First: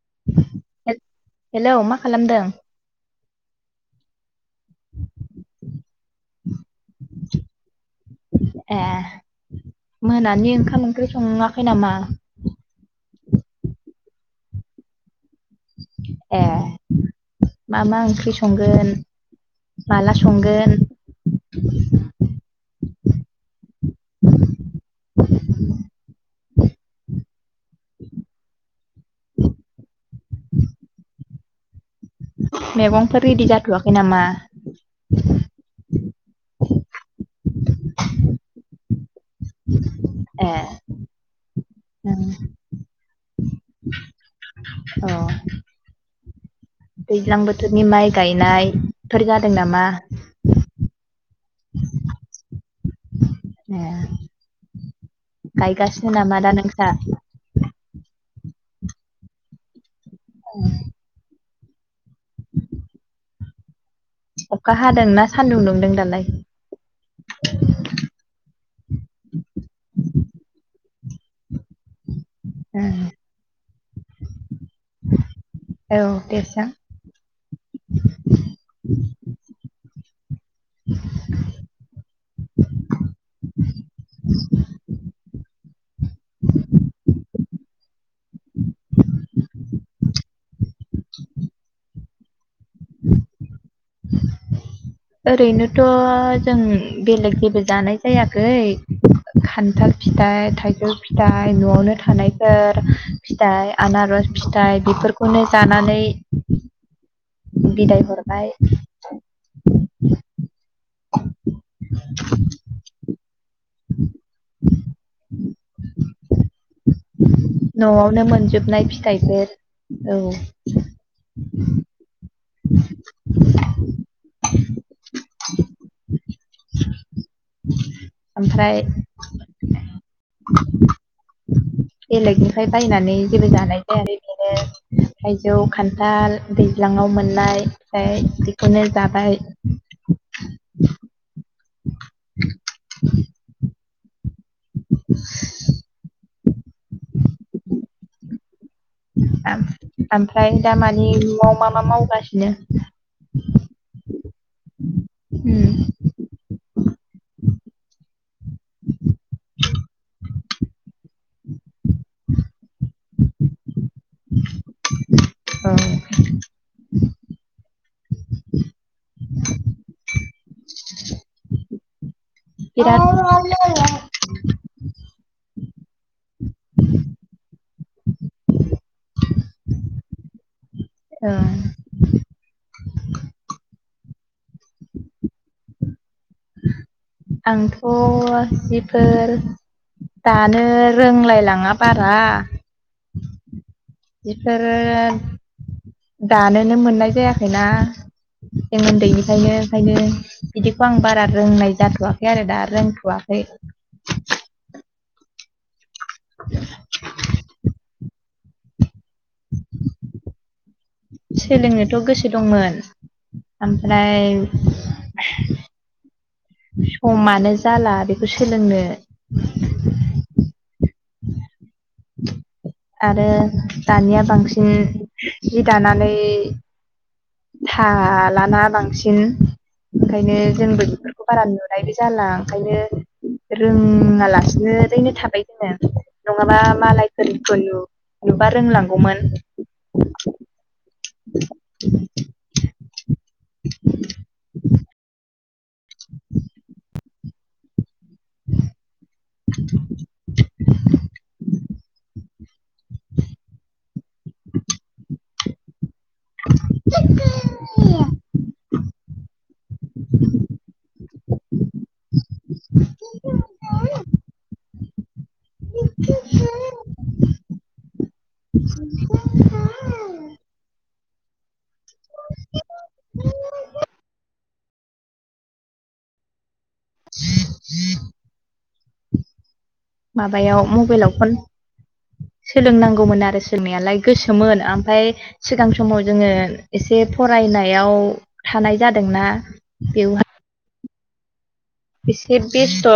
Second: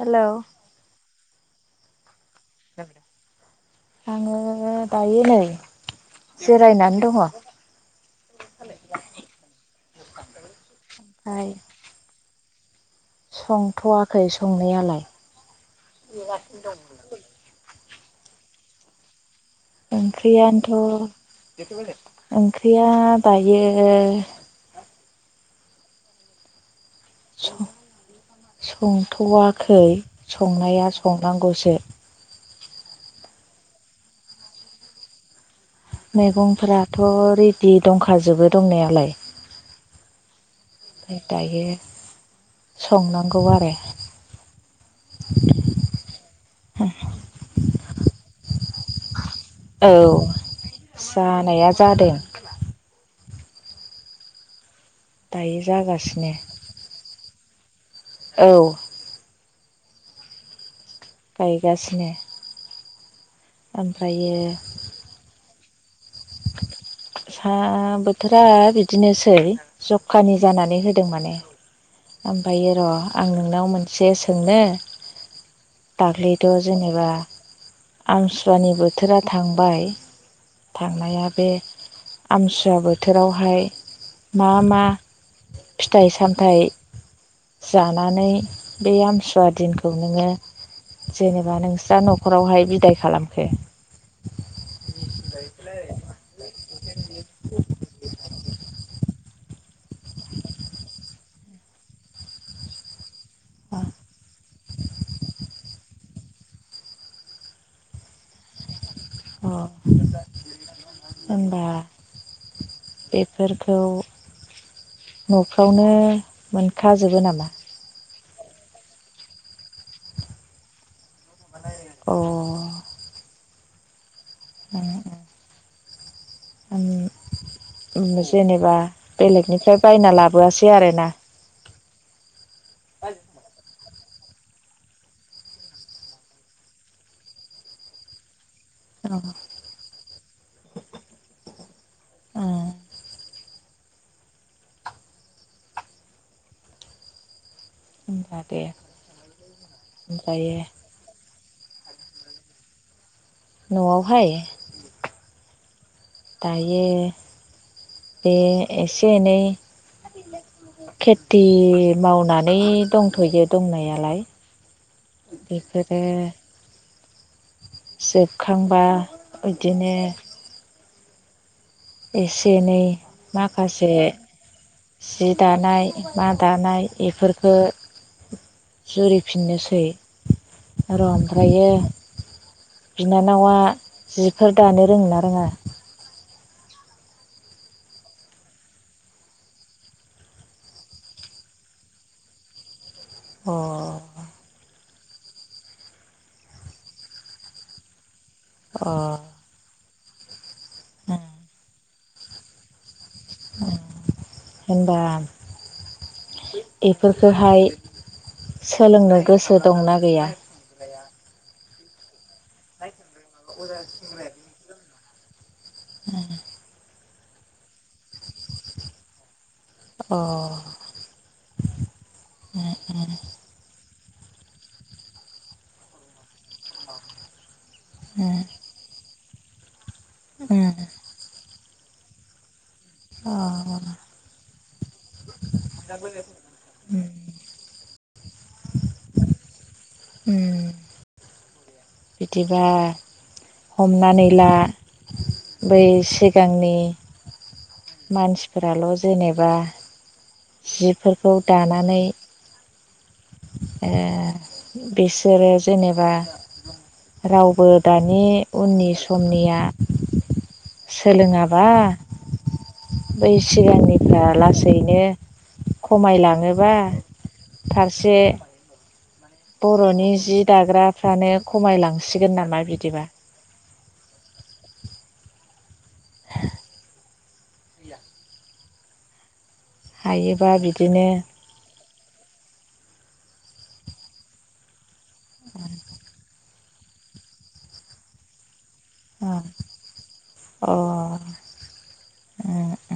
Hello hello मा खालामदों। आङो दायो नै जिरायनानै दङ। ए मोनानि ओंखाम ओंख्रि ओमफ्राय सङाखै नामा। संथ'वाखै संनायालाय। ए मा मा ओंख्रि संगोन। माला संगोन ओंख्रियानोथ' ओंख्रिया दायो। ओ स संथ'वाखै संनाया संनांगौसो। मेगंफोर रेडि जाथ'वाखै नामा। मैगंफ्राथ' रेडि दंखाजोबो दंनायालाय। ए ओमफ्राय दायो नों- संनांगौ आरो। अ दैज्लां बोथोरनि माइ गायनाय। औ जानाया जादों।। ए दायो गायगासिनो जागासिनो नामा दा नोंस्रा। औ [unintelligible] गायगासिनो। [unintelligible] ओमफ्रायो अखा हादों ना सानदुं दुंदों दालाय। सा बोथोरा बिदिनोसै जखानि जानानै होदों माने। ओमफायो र' उम, आं नोंनाव मोनसे सोंनो। औ दाख्लैथ' देरसां जेनेबा आमसुवानि बोथोरा थांबाय। थांनाया बे आमथिसुवा बोथोरावहाय मा मा फिथाइ सामथाइ जानानै बे आमसुवा दिनखौ नोङो जेनेबा नोंस्रा न'खरावहाय बिदाय खालामखो? ओरैनोथ' जों बेलेग जेबो जानाय जायाखै खान्थाल फिथाइ थाइजौ फिथाइ न'आवनो थानायफोर फिथाइ अ आनारस फिथाइ बेफोरखौनो जानानै बिदाय हरबाय। होनबा बेफोरखौ न आवनो मोनखाजोबो नामा? नो मोनजोबनाय फिथाइफोर औ। अ [inaudible] अ [inaudible] आं जेनेबा ओमफ्राय बेलेगनिफ्राय बायना लाबोआसै आरोना। बेलेगनिफ्राय बायनानै जेबो जानाय नो थाइजौ खान्थाल दैज्लाङाव मोननाय ओमफ्राय बेखौनो जाबाय। ए [inaudible] होनबा दे। ओमफ्राय ओमफ्रायो दामानि न'आव मा मा मावगासिनो? न'आवहाय उम दायो बे एसे एनै खेथि मावनानै दंथ'यो दंनायालाय औ बेफोरो जोबखांबा इदिनो एसे एनै बिराद माखासे जि दानाय मा दानाय एफोरखो जुरिफिननोसै। र' ओं ओमफ्रायो बिनानावा जिफोर दानो रोङो ना रोङा? आंथ' जिफोर दानो रोंलायलाङा बारा। अ बेफोरो दानोनो मोननाय जायाखैना जों अ उन्दैनिफ्रायनो। खायनो इदिखौ आं बारा रोंनाय जाथ'वाखै आरो दा रोंथ'आ। अ' होनबा एफोरखो हाय सोलोंनो गोसो दंना गैया? थ' गोसो दंमोन ओमफ्राय उम समानो जाला बेखौ सोलोंनो। अ' उम उम आरो दानिया बांसिन हि दानानै थालाना बांसिन ओंखायनो जोंबो बेफोरखौ बारा नु नायबो जाला ओंखायनो अ रोङालासिनो रैनो थाबाय जोङो। नङाबा मालायफोर नुबा रोंलां गौमोन। बिदिबा हमनानै ला बै सिगांनि मानसिफोराल' जेनेबा जिफोरखौ दानानै ओ बिसोरो जेनेब बा रावबो दानि उननि समनिया सोलोङाबा बै सिगांनिफ्रा लासै नो खमाय लांङोबा फारसे बर'नि जि दाग्राफ्रानो खमायलांसिगोन नामा बिदिबा? [inaudible] [inaudible] [inaudible] हायोबा माबायाव बिदिनो मबाइलाव फन सोलों नां गौमोन आरो सोलों नायालाय गोसोमोन ओमफाय सिगां समाव जोङो। एसे फरायनायाव थानाय जादोंना बेवहा एसे बेस्थ'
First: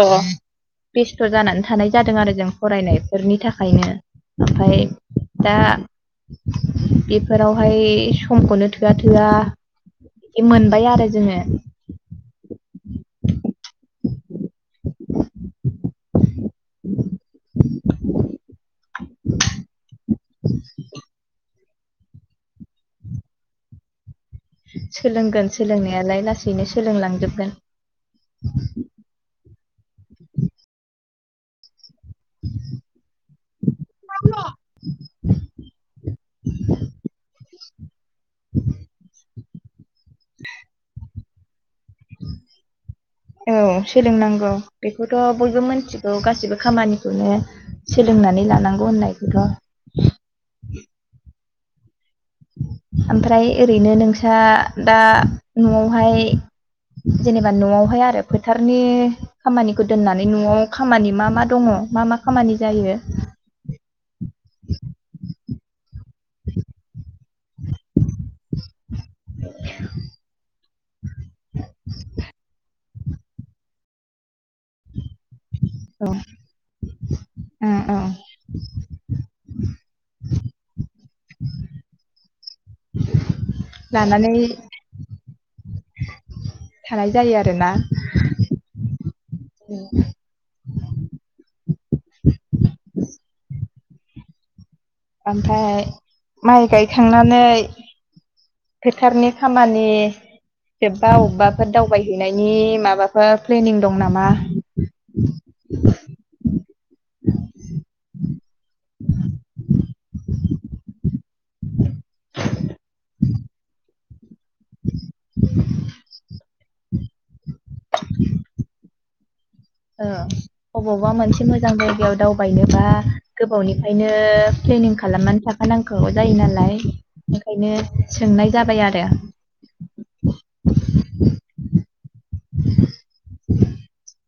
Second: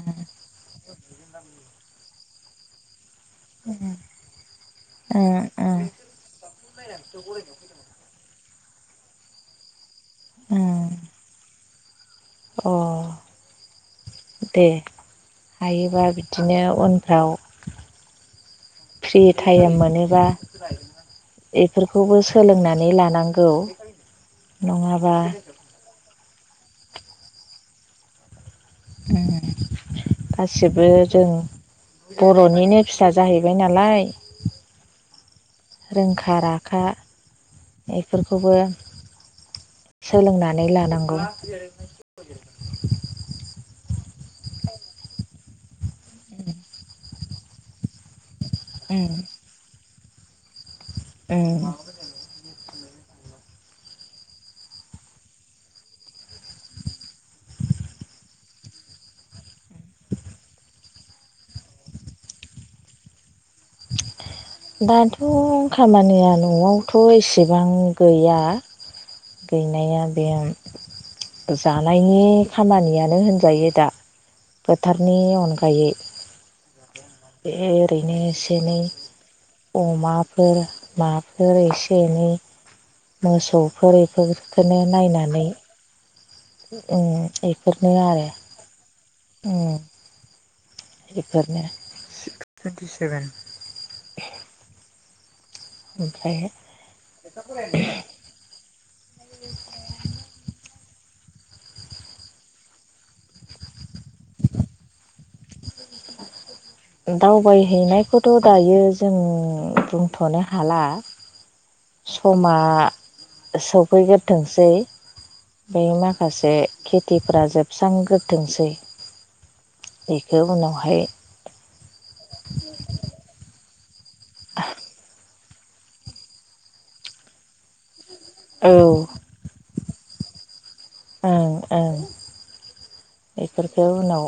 बेस्थ' जानानै थानाय जादों आरो जों फरायनाय फोरनि थाखायनो ओमफाय अ दा बेफोरावहाय समखौनो थोआ थोआ दि मोनबाय आरो जोङो। अ दे। हायोबा बिदिनो उनफ्राव फ्रि टायम मोनोबा एफोरखौबो सोलोंनानै लानांगौ। नङाबा सोलोंगोन सोलोंनायालाय लासैनो सोलोंलांजोबगोन। उम गासिबो जों बर'निनो फिसा जाहैबाय ना लाय रोंखा राखा बेफोरखौबो सोलोंनानै लानांगौ। औ। सोलोंनांगौ बेखौथ' बयबो मिथिगौ गासिबो खामानिखौनो सोलोंनानै ला नांगौ उम होननायखौथ' उम ‌। आमफ्राय ओरैनो नोंस्रा दा न'आवहाय जेनेबा न'आवहाय आरो फोथारनि खामानिखौ दोननानै न'आव खामानि मा मा दङ मा मा खामानि जायो? [inaudible] दाथ' खामानिया न'आवथ' एसेबां गैया। गैनाया गैया जानायनि खामानिया नो होनजायो दा फोथारनि अनगायै। औ बे ओं ओं ओरैनो एसे एनै अमाफोर माफोर एसे एनै मोसौफोर लानानै एफोरखोनो नायनानै थानाय उम जायो आरोना एफोरनो आरो उम। बेफोरनो थुइन्टि सेभेन। आमफ्राय माइ गायखांनानै फोथारनि खामानि जोबबा अबबाफोर दावबायहैनायनि माबाफोर प्लेनिं दं नामा? [inaudible] [unintelligible] दावबायहैनायखौथ' दायो जों बुंथ'नो हाला। समा सौफैगोर थोंसै बे माखासे खेथिफ्रा जोबस्रांग्रोथोंसै। ओ बेखौ उनावहाय अबावबा मोनसे मोन मोजां जायगायाव दावबायनोबा गोबावनिफ्रायनो प्लेनिं खालामनानै था खा नांखागौ जायो नालाय ओंखायनो सोंनाय औ जाबाय आरो। ओं ओं बेफोरखौ उनाव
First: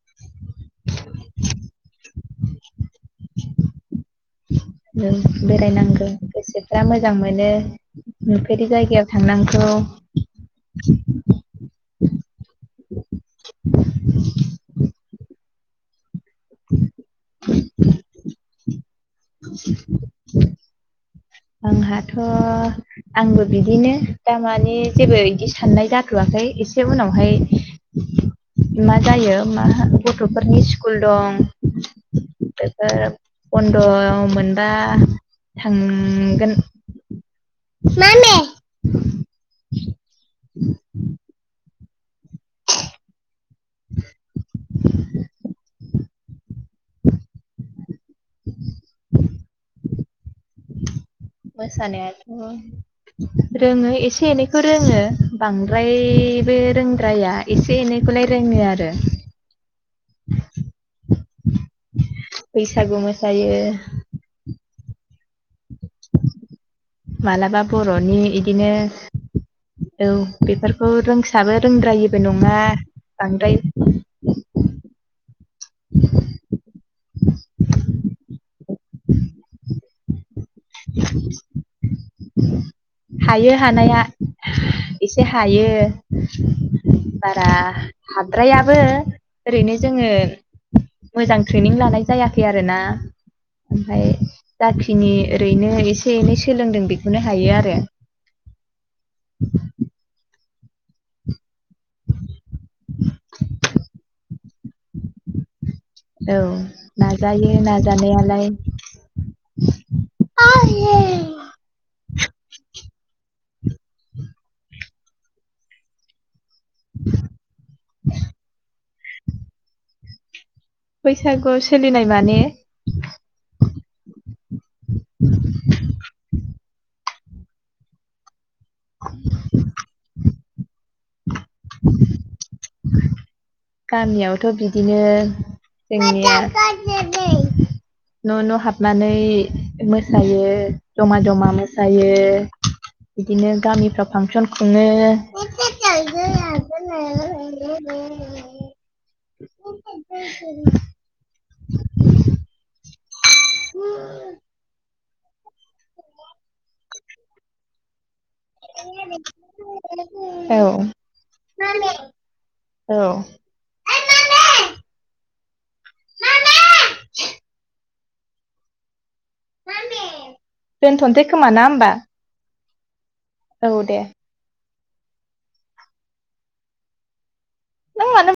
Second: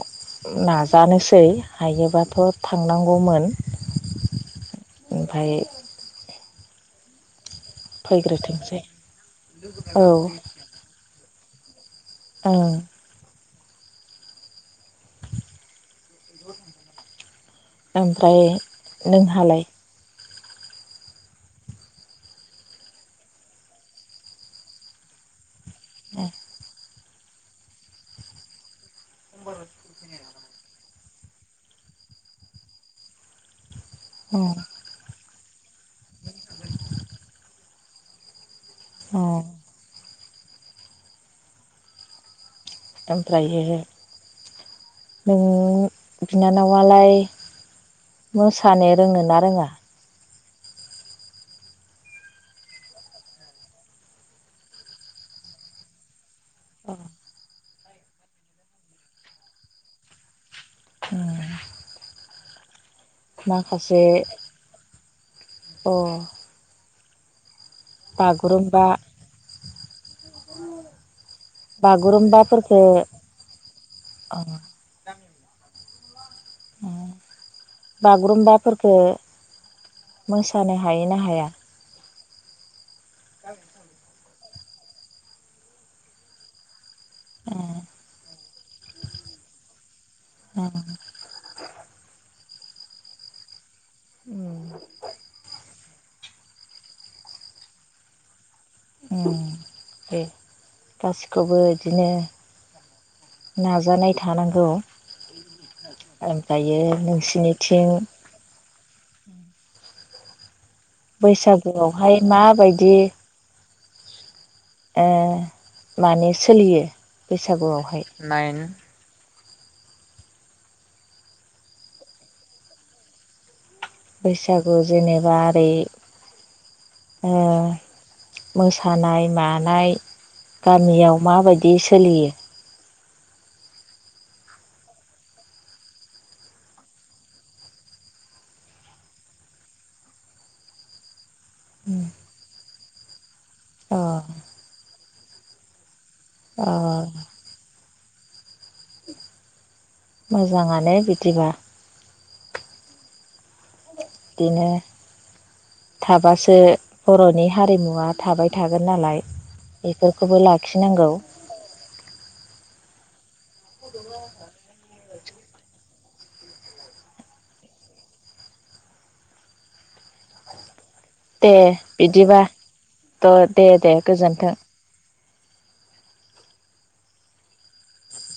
नाजानोसै हायोबाथ' थांनांगौमोन। ओं ओमफाय बेरायनांगौ गोसोफ्रा मोजां मोनो। नुफेरै फैग्रोथोंसै जायगायाव थांनांगौ। औ औ। [inaudible] ओमफ्राय नोंहालाय [inaudible] आंहाथ' आंबो बिदिनो दामानि जेबो बिदि साननाय अ जाथ'आखै एसे उनावहाय मा जायो मा गथ'फोरनि स्कुल दं बेफोर बन द'' अ मोनबा थांगोन। [unintelligible] अ [inaudible] ओमफ्रायो नों बिनानावालाय मोसानो रोङो ना रोङा? मोसानाय आथ' रोङो एसे एनैखौ रोङो बांद्राय बे रोंद्राया एसे एनैखौलाय रोङो आरो [unintelligible] हो बैसागु मोसायो अ मालाबा बर'नि इदिनो बागुरुम्बा औ बेफोरखौ रोंसाबो रोंद्रायिबो नङा। बागुरुम्बाफोरखो बांद्राय [unintelligible] टां उम बागुरुम्बाफोरखो मोसानो हायो ना हाया? [unintelligible] हायो हानाया एसे हायो। बारा हाद्रायाबो ओरैनो जोङो ह माने आं ट्रेनिं लानाय जायाखै‌ आरो ना ओमफाय जा उम खिनि ओ ओरैनो एसे एनै सोलोंदों बेखौनो हायो आरो दे गासिखौबो इदिनो नाजानाय थानांगौ। ओ औ ओमफ्रायो नोंसिनिथिं आ यो [unintelligible] बैसागुआवहाय माबायदि ओ माने सोलियो बैसागुआवहाय नाइन बैसागुआव सोलिनाय माने [unintelligible] बैसागु जेनेबा ओरै ओ मोसानाय मानाय गामियाव माबायदि सोलियो [unintelligible] गामियावथ' बिदिनो जोंनिया [unintelligible] न' न' हाबनानै मोसायो जमा जमा मोसायो। बिदिनो अ गामिफ्राव फांसन खुङो। [unintelligible] अ बे यो [unintelligible] मोजाङानो बिदिबा [unintelligible] ओ दिनो थाबासो बर'नि हारिमुवा थाबाय थागोन नालाय बेफोरखौबो लाखिनांगौ औ औ अ दङो आंहा मामि दोनथ'नोसै खोमा ना होमबा? द दे दे गोजोन्थों। नों मानोब